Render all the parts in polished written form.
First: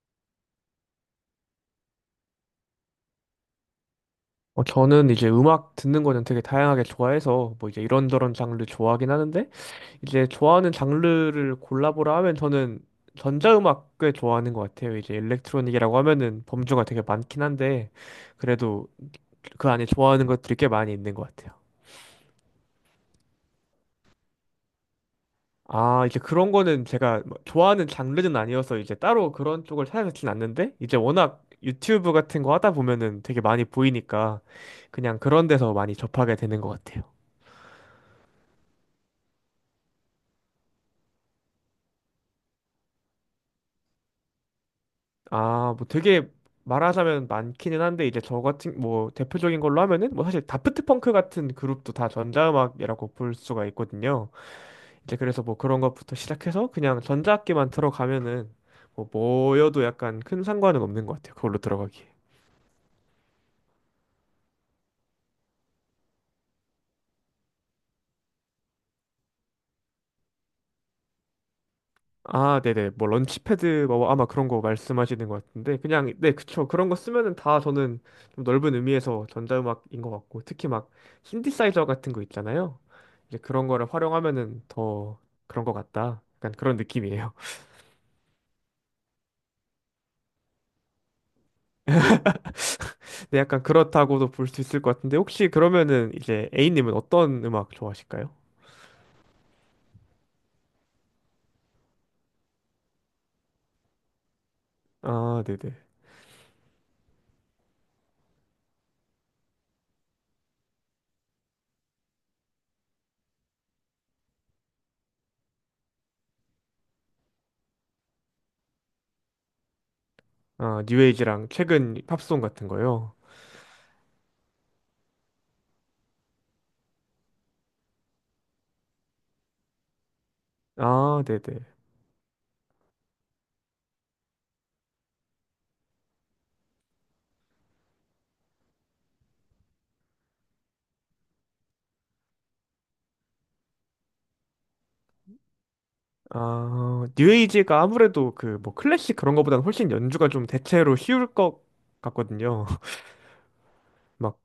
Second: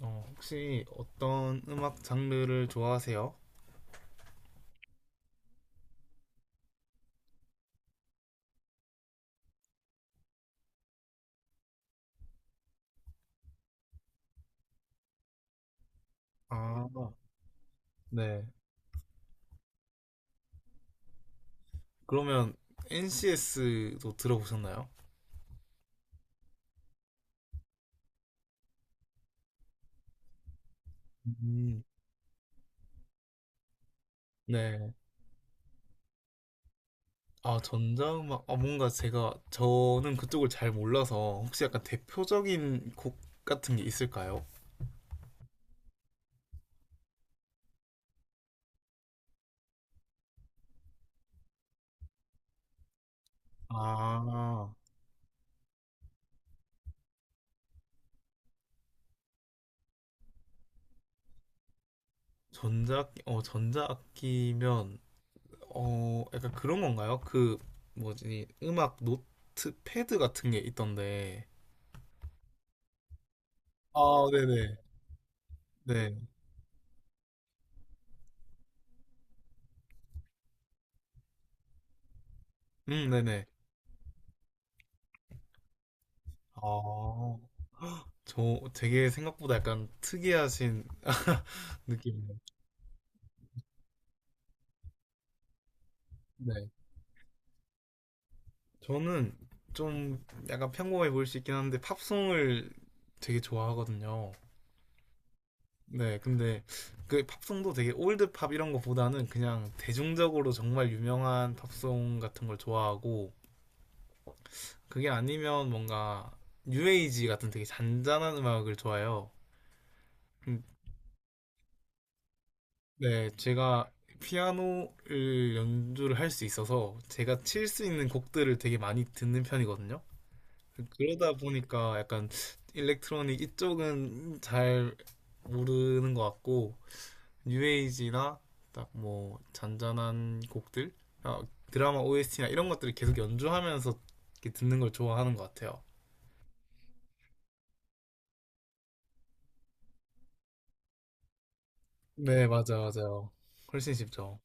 어, 혹시 어떤 음악 장르를 좋아하세요? 저는 이제 음악 듣는 거는 되게 다양하게 좋아해서 뭐 이제 이런저런 장르 좋아하긴 하는데 이제 좋아하는 장르를 골라보라 하면 저는 전자음악 꽤 좋아하는 것 같아요. 이제 일렉트로닉이라고 하면은 범주가 아, 되게 많긴 한데 네. 그래도 그 안에 좋아하는 것들이 꽤 많이 있는 것 같아요. 그러면 NCS도 들어보셨나요? 아, 이제 그런 거는 제가 뭐 좋아하는 장르는 아니어서 이제 따로 그런 쪽을 찾아듣진 않는데 이제 워낙 음, 유튜브 같은 거 하다 보면은 되게 많이 보이니까 네. 그냥 그런 데서 많이 접하게 되는 것 같아요. 아, 전자음악. 아, 뭔가 저는 그쪽을 잘 몰라서 혹시 약간 대표적인 곡 같은 게 있을까요? 아, 뭐 되게 말하자면 많기는 한데 이제 저 같은 뭐 대표적인 걸로 하면은 뭐 사실 다프트 펑크 같은 그룹도 다 전자음악이라고 볼 수가 있거든요. 아, 이제 그래서 뭐 그런 것부터 시작해서 그냥 전자악기만 들어가면은 뭐여도 약간 큰 상관은 없는 것 같아요. 그걸로 들어가기. 전자, 어, 전자악기면, 어, 약간 그런 건가요? 그, 뭐지, 음악 노트패드 같은 게 있던데. 아, 네네. 뭐 런치패드 뭐 아, 아마 그런 거 네네, 말씀하시는 것 같은데 그냥 네. 네, 그쵸. 그런 거 쓰면은 다 저는 좀 넓은 의미에서 전자음악인 것 같고 특히 막 신디사이저 같은 거 있잖아요. 이제 네네. 그런 거를 활용하면은 더 그런 것 같다. 약간 그런 느낌이에요. 아, 저 되게 생각보다 약간 특이하신 느낌이네요. 네, 약간 그렇다고도 볼 수 있을 것 같은데 혹시 그러면은 이제 네. A님은 어떤 음악 좋아하실까요? 저는 좀 약간 평범해 보일 수 있긴 한데 팝송을 되게 좋아하거든요. 아, 네네. 네, 근데 그 팝송도 되게 올드 팝 이런 거보다는 그냥 대중적으로 정말 유명한 팝송 같은 걸 좋아하고 그게 아니면 뭔가 뉴에이지 같은 되게 잔잔한 음악을 좋아해요. 음, 아, 뉴에이지랑 최근 팝송 같은 거요. 네, 제가 피아노를 연주를 할 수 있어서 제가 칠 수 있는 곡들을 되게 많이 듣는 편이거든요. 아, 그러다 네네. 보니까 약간 일렉트로닉 이쪽은 잘 모르는 것 같고 뉴에이지나 딱 뭐 잔잔한 곡들, 아, 드라마 OST나 이런 것들을 계속 연주하면서 이렇게 듣는 걸 좋아하는 것 같아요. 아, 뉴에이지가 아무래도 그 뭐 클래식 그런 거보다는 훨씬 연주가 좀 대체로 쉬울 것 네, 같거든요. 맞아, 맞아요. 훨씬 쉽죠. 막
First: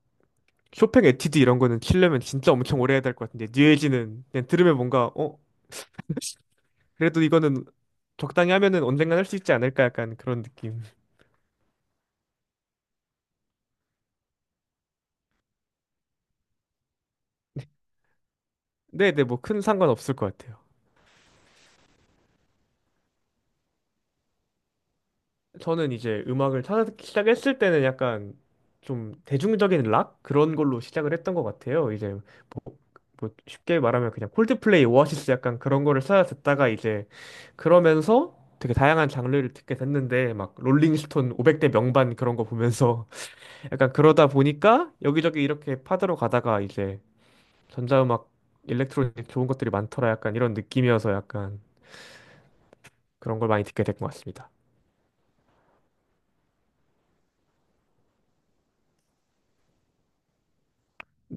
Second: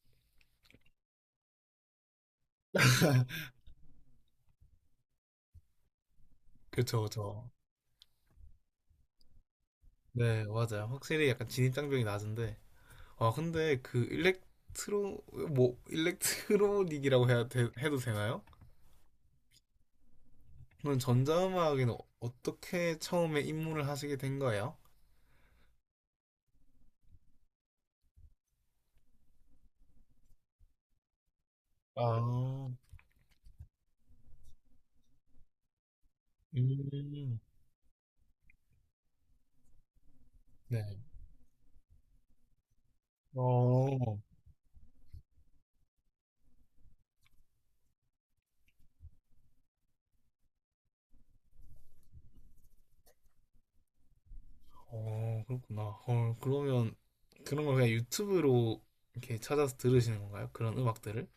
쇼팽 에티드 이런 거는 치려면 진짜 엄청 오래 해야 될 것 같은데 뉴에이지는 그냥 들으면 뭔가, 그쵸, 그래도 그쵸. 이거는 적당히 하면은 언젠간 할 수 있지 않을까 약간 그런 네, 느낌. 맞아요. 확실히 약간 진입장벽이 낮은데 아 근데 그 일렉트로 뭐 해도 되나요? 네, 네, 뭐 큰 상관 없을 것 같아요. 그럼 전자음악에는 어떻게 처음에 입문을 하시게 된 거예요? 저는 이제 음악을 찾아듣기 시작했을 때는 약간 좀 대중적인 락 그런 걸로 시작을 했던 것 같아요. 이제 아, 뭐, 뭐 쉽게 말하면 그냥 콜드플레이, 오아시스 약간 그런 거를 찾아 듣다가 이제 음, 그러면서 되게 다양한 장르를 듣게 됐는데 막 네. 롤링스톤 500대 명반 그런 거 보면서 약간 어, 그러다 보니까 여기저기 이렇게 파들어 가다가 이제 전자음악, 일렉트로닉 좋은 것들이 많더라 약간 이런 느낌이어서 약간 그런 걸 많이 듣게 된 것 같습니다. 어, 그렇구나. 헐, 그러면 그런 걸 그냥 유튜브로 이렇게 찾아서 들으시는 건가요? 그런 음악들을?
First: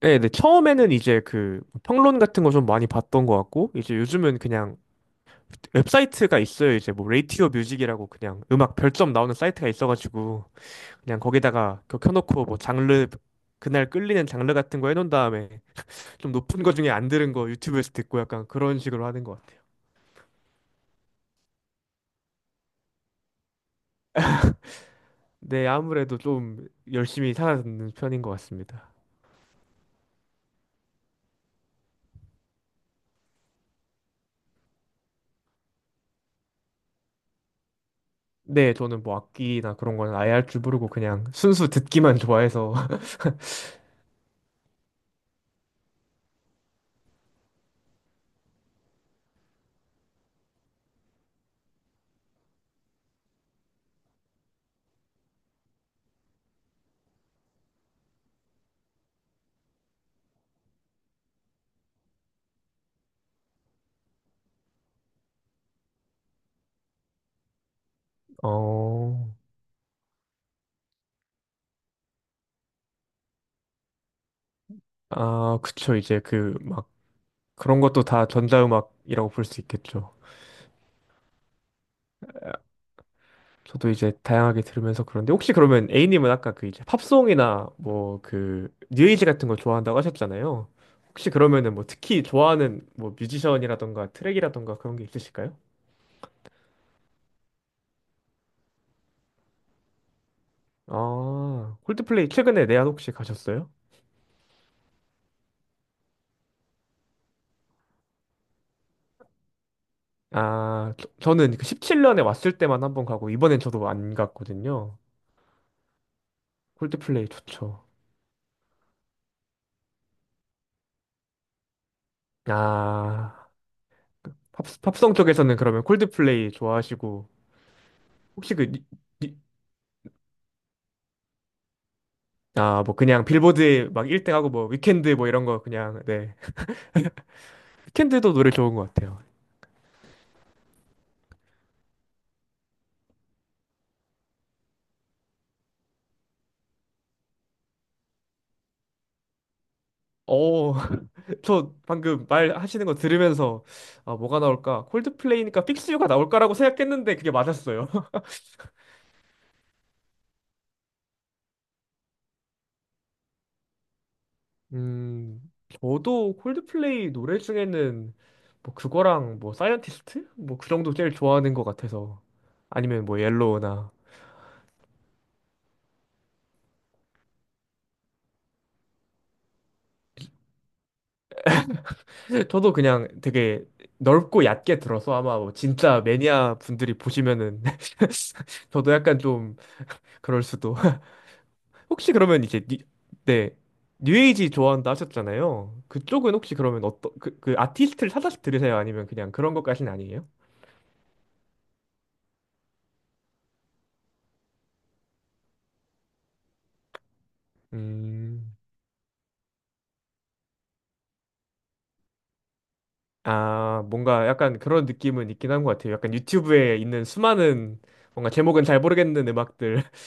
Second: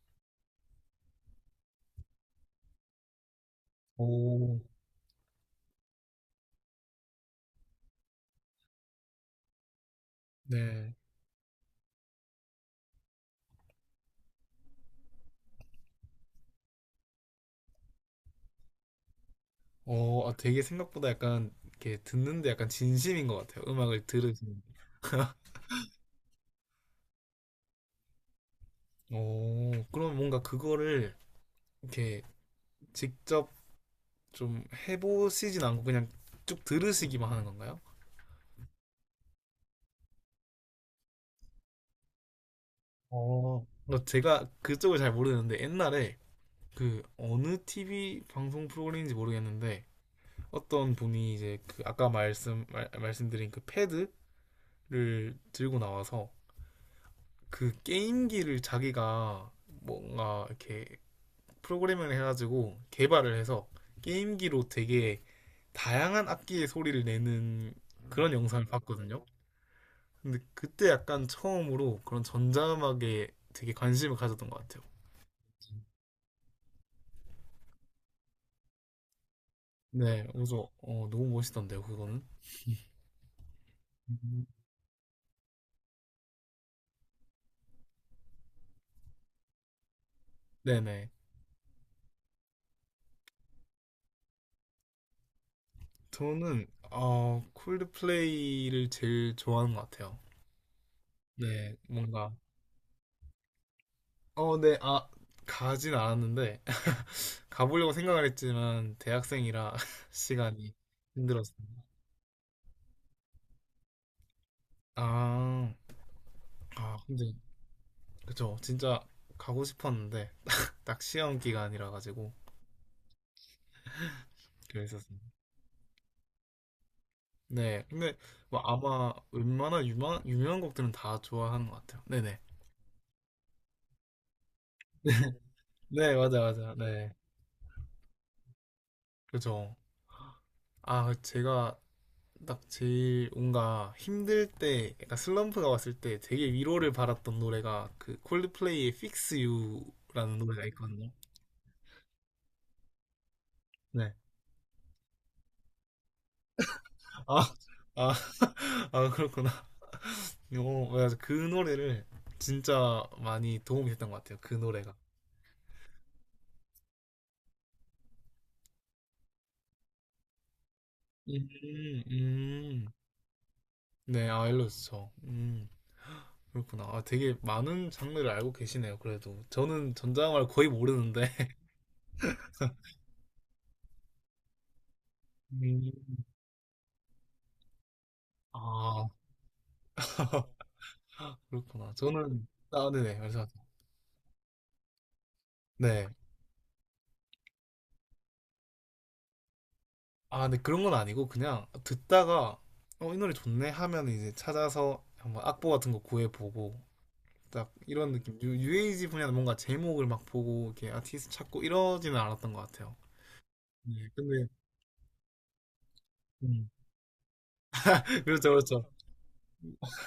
네, 네. 처음에는 이제 그 평론 같은 거 좀 많이 봤던 것 같고, 이제 요즘은 오, 그냥 웹사이트가 있어요. 이제 뭐 레이티오 뮤직이라고 그냥 음악 별점 나오는 사이트가 있어가지고, 네. 그냥 거기다가 그거 켜놓고 뭐 장르, 그날 끌리는 장르 같은 거 해놓은 다음에 좀 높은 거 중에 안 들은 거 유튜브에서 듣고 약간 그런 식으로 하는 것 같아요. 어, 아, 되게 생각보다 약간 이렇게 듣는데 약간 진심인 것 같아요. 음악을 들으시는. 네, 아무래도 좀 열심히 살아듣는 편인 것 같습니다. 오, 그럼 뭔가 그거를 이렇게 직접 좀 해보시진 않고 그냥 쭉 들으시기만 하는 건가요? 네, 저는 뭐 악기나 그런 거는 아예 할 줄 모르고 그냥 순수 듣기만 좋아해서. 어, 뭐 제가 그쪽을 잘 모르는데 옛날에 그 어느 TV 방송 프로그램인지 모르겠는데 어떤 분이 이제 그 아까 말씀드린 그 패드를 들고 나와서 그 게임기를 자기가 뭔가 이렇게 프로그래밍을 해가지고 개발을 해서 게임기로 되게 다양한 악기의 소리를 내는 그런 영상을 봤거든요. 어, 근데 그때 약간 처음으로 그런 전자음악에 되게 관심을 가졌던 것 같아요. 아, 그쵸. 이제 그막 그런 것도 다 전자음악이라고 볼 수 있겠죠. 네, 그래서 어, 너무 멋있던데요, 그거는. 저도 이제 음. 다양하게 들으면서 그런데 혹시 그러면 A님은 아까 그 이제 팝송이나 뭐 그 뉴에이지 같은 거 좋아한다고 하셨잖아요. 네네. 혹시 그러면은 뭐 특히 좋아하는 뭐 뮤지션이라던가 트랙이라던가 그런 게 있으실까요? 저는 어, 콜드플레이를 제일 좋아하는 것 같아요. 네, 아, 콜드플레이 뭔가 최근에 내한 혹시 가셨어요? 어, 네, 아, 가진 않았는데 가보려고 생각을 했지만 대학생이라 시간이 아, 저, 는그 힘들었어요. 17년에 왔을 때만 한번 가고 이번엔 저도 안 갔거든요. 아, 아, 콜드플레이 근데 좋죠. 그죠, 진짜 가고 싶었는데 딱 시험 기간이라 가지고 아, 그 팝, 팝송 그랬었어요. 쪽에서는 그러면 콜드플레이 좋아하시고 네. 근데 혹시 뭐 그 아마 웬만한 유명한 곡들은 다 좋아하는 것 같아요. 네네. 아, 뭐 그냥 빌보드에 막 1등하고 뭐 위켄드 뭐 이런 거 그냥 네, 네. 맞아, 맞아. 네. 위켄드도 노래 좋은 것 같아요. 그죠. 아, 제가 딱 제일 뭔가 힘들 때, 약간 슬럼프가 왔을 때 되게 위로를 받았던 노래가 그 콜드플레이의 Fix You라는 노래가 어, 있거든요. 저 방금 말 하시는 거 들으면서 아, 네. 뭐가 나올까? 콜드플레이니까 픽스 유가 나올까라고 생각했는데 그게 아, 맞았어요. 아, 아, 그렇구나. 어, 맞아. 그 노래를 진짜 많이 도움이 됐던 것 같아요. 그 노래가. 음, 저도 콜드플레이 노래 중에는 뭐 그거랑 뭐 사이언티스트? 뭐 그 정도 제일 좋아하는 것 음, 같아서 음. 아니면 뭐 옐로우나 네, 아, 일러스트. 음, 그렇구나. 아, 되게 많은 장르를 알고 계시네요. 그래도 저는 전자영화를 거의 모르는데. 저도 그냥 되게 넓고 얕게 들어서 아마 뭐 진짜 음. 매니아 분들이 보시면은 저도 아, 약간 좀 그럴 수도. 그렇구나. 혹시 그러면 저는 이제 뉴, 아, 네네, 네. 말씀하세요. 뉴에이지 좋아한다 하셨잖아요. 네. 그쪽은 혹시 그러면 어떤 그, 그 아티스트를 찾아서 들으세요? 아니면 그냥 그런 것까지는 아니에요? 아, 근데 그런 건 아니고 그냥 듣다가 어, 이 노래 좋네 하면 이제 찾아서 한번 악보 같은 거 구해보고 딱 이런 느낌. 유, 음. 에이지 분야는 뭔가 제목을 막 보고 이렇게 아티스트 찾고 이러지는 않았던 것 같아요. 아, 네, 뭔가 근데 약간 그런 느낌은 있긴 한 것 같아요. 약간 음. 유튜브에 있는 수많은 뭔가 그렇죠, 제목은 잘 그렇죠. 모르겠는 음악들.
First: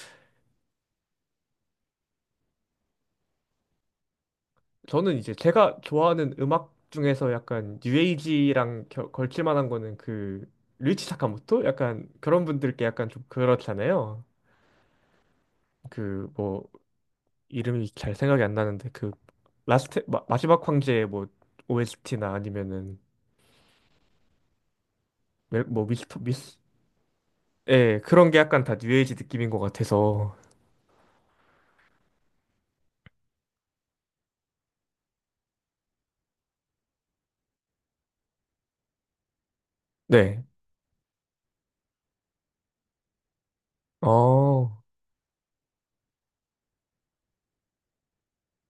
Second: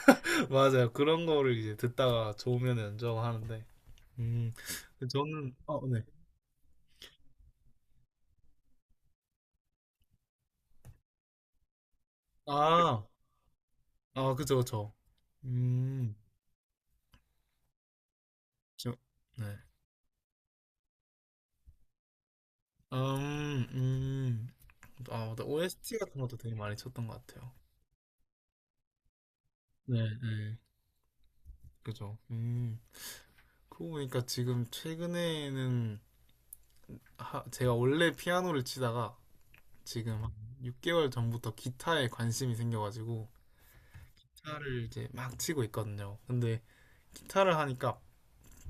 맞아요. 그런 거를 이제 듣다가 좋으면 연주하는데. 음, 저는 이제 저는, 제가 아, 네. 좋아하는 음악 중에서 약간 뉴에이지랑 걸칠 만한 거는 그 류이치 사카모토? 약간 그런 분들께 아, 약간 좀 그렇잖아요. 아, 그쵸, 그쵸. 음, 그뭐 이름이 잘 생각이 안 나는데 저, 그 네. 라스트 지막 황제의 뭐 OST나 아니면은 음, 음. 아, 맞다. 뭐 OST 미스터 같은 것도 되게 미스 많이 쳤던 것 같아요. 예 그런 게 약간 다 뉴에이지 느낌인 것 네, 같아서 네. 그죠. 음. 그러고 보니까 지금 최근에는 하, 제가 원래 피아노를 치다가 지금 한 네 6개월 전부터 기타에 관심이 생겨가지고 어 기타를 이제 막 치고 있거든요. 근데 기타를 하니까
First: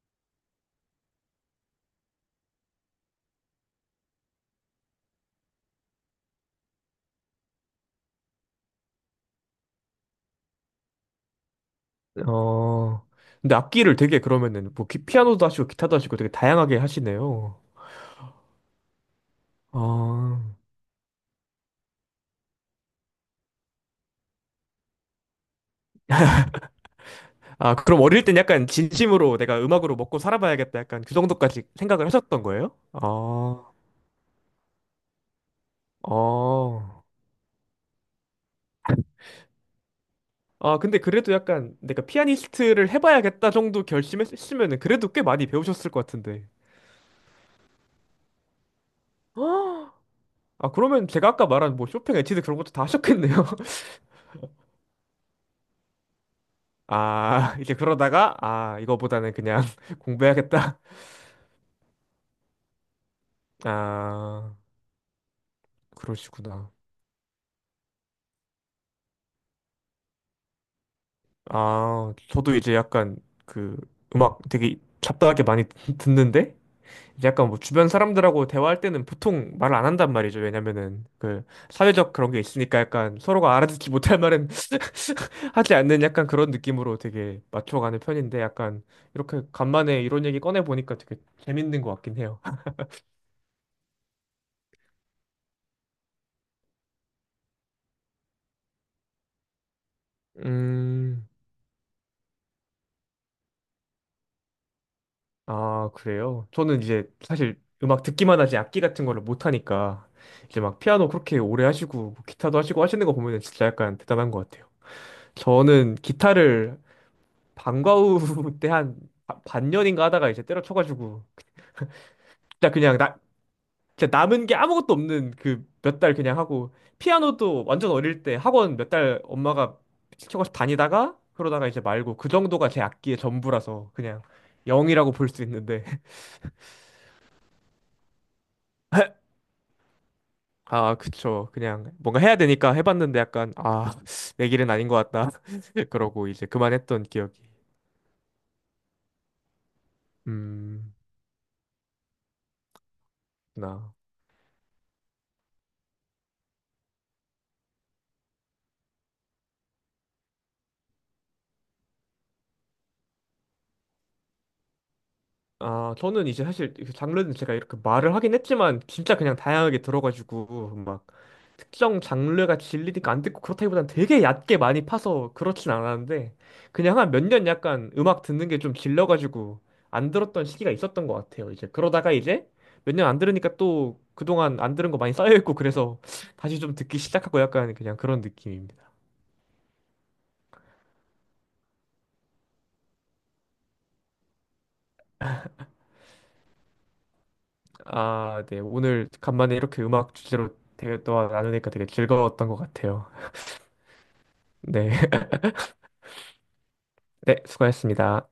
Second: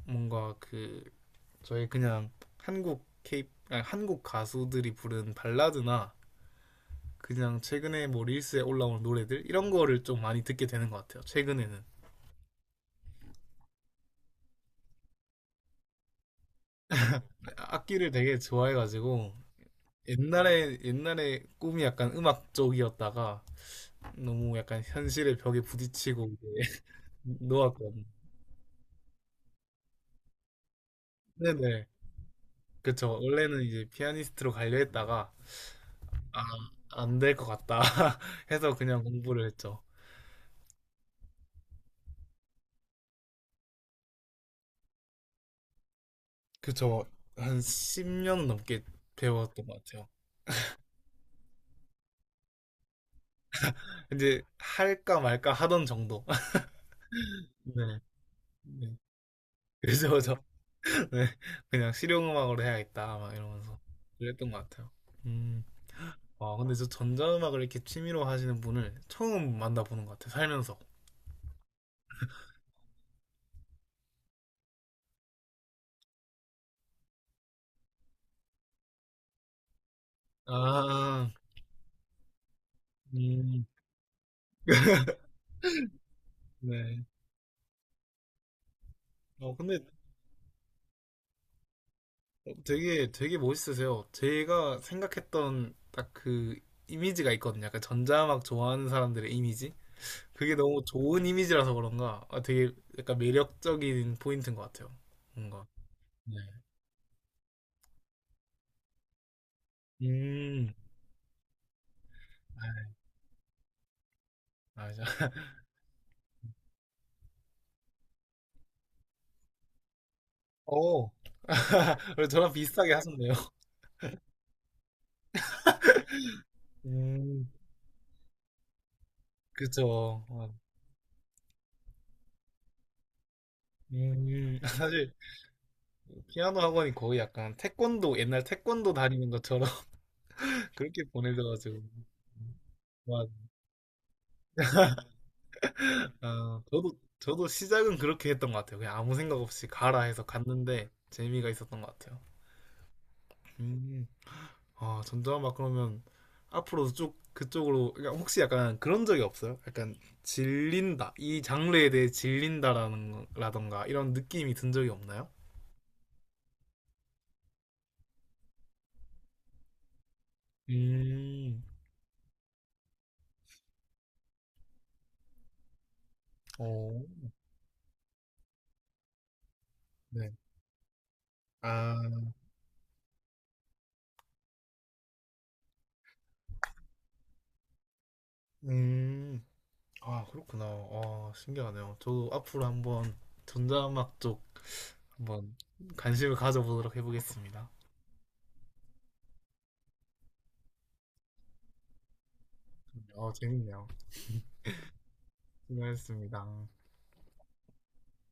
뭔가 그 저희 그냥 한국 케이 아니, 한국 가수들이 부른 발라드나 그냥 최근에 뭐 릴스에 올라온 노래들 이런 거를 좀 많이 듣게 되는 것 같아요. 최근에는 어 근데 악기를 되게 그러면은 피아노도 하시고 기타도 하시고 되게 다양하게 하시네요. 악기를 되게 좋아해가지고 아, 옛날에 꿈이 약간 음악 쪽이었다가 너무 약간 현실의 벽에 부딪히고 이제 아, 그럼 놓았거든요. 어릴 땐 약간 진심으로 내가 음악으로 먹고 살아봐야겠다 약간 그 정도까지 네네 생각을 하셨던 거예요? 그쵸. 원래는 이제 피아니스트로 가려 했다가 아, 어. 안될 것 같다 해서 그냥 공부를 했죠. 아, 근데 그래도 약간 내가 피아니스트를 해봐야겠다 정도 결심했으면은 그래도 꽤 많이 배우셨을 것 같은데. 그저 한 10년 넘게 배웠던 것 아, 같아요. 아, 그러면 제가 아까 말한 뭐 쇼팽, 에티드 그런 것도 다 하셨겠네요. 이제 할까 말까 하던 정도. 아, 이제 네. 그러다가, 아, 네. 이거보다는 그냥 그래서 저 공부해야겠다. 네. 그냥 실용음악으로 해야겠다 막 이러면서 그랬던 아, 것 같아요. 음. 와, 그러시구나. 근데 저 전자음악을 이렇게 취미로 하시는 분을 처음 만나보는 것 같아요. 살면서. 아, 저도 이제 약간 그 음악 되게 잡다하게 많이 듣는데? 약간 뭐 주변 사람들하고 대화할 때는 보통 말을 안 한단 말이죠. 왜냐면은 아, 그 사회적 그런 게 있으니까 약간 서로가 음, 알아듣지 못할 말은 하지 않는 약간 그런 느낌으로 네. 되게 맞춰가는 편인데 약간 이렇게 어, 근데 간만에 이런 얘기 꺼내 보니까 되게 재밌는 것 같긴 해요. 되게 되게 멋있으세요. 제가 생각했던 딱 그 이미지가 있거든요. 약간 전자음악 좋아하는 사람들의 이미지. 그게 너무 좋은 음, 이미지라서 그런가 아, 되게 약간 매력적인 포인트인 것 같아요. 뭔가. 아, 네. 그래요? 저는 이제 사실 음악 듣기만 하지 악기 같은 거를 못 하니까 이제 음. 막 피아노 그렇게 오래 하시고 뭐 기타도 하시고 하시는 거 보면 진짜 약간 대단한 것 같아요. 아, 맞아. 저는 기타를 방과후 때 한 반년인가 하다가 이제 오. 때려쳐가지고 그리고 저랑 진짜 비슷하게 그냥 나 하셨네요. 진짜 남은 게 아무것도 없는 그 몇 달 그냥 하고 음. 피아노도 완전 어릴 때 학원 몇 달 엄마가 그쵸. 어. 시켜가지고 다니다가 그러다가 이제 말고 그 정도가 제 악기의 전부라서 그냥 음. 영이라고 사실 볼 수 있는데 피아노 학원이 거의 약간 태권도 옛날 태권도 다니는 것처럼 아 그렇게 그쵸 보내져가지고. 그냥 뭔가 해야 되니까 해봤는데 맞 약간 아 내 길은 아닌 것 같다 그러고 이제 아, 그만했던 기억이. 저도 시작은 그렇게 했던 것 같아요. 그냥 아무 생각 없이 가라 해서 갔는데 음 재미가 있었던 것 같아요. 나. 음. 아 전자음악 그러면 앞으로도 쭉 그쪽으로 그러니까 혹시 약간 그런 적이 없어요? 약간 질린다 이 장르에 대해 질린다라는 라던가 이런 느낌이 든 적이 없나요? 아, 저는 이제 사실 그 장르는 제가 이렇게 말을 하긴 했지만 진짜 그냥 다양하게 들어가지고 막 음, 특정 장르가 질리니까 안 듣고 그렇다기보단 되게 얕게 많이 파서 그렇진 않았는데 그냥 어, 한 몇 년 약간 음악 듣는 게 좀 질려가지고 안 네. 들었던 시기가 있었던 것 같아요. 이제 그러다가 아, 이제 몇 년 안 들으니까 또 그동안 안 들은 거 많이 쌓여있고 그래서 다시 좀 듣기 시작하고 약간 그냥 그런 느낌입니다. 음, 아, 그렇구나. 아, 신기하네요. 저도 앞으로 한번 전자음악 쪽 한번 관심을 가져보도록 해보겠습니다. 아, 네. 오늘 간만에 이렇게 음악 주제로 대화 나누니까 되게 즐거웠던 것 같아요. 어, 재밌네요. 네. 수고했습니다. 네, 수고하셨습니다.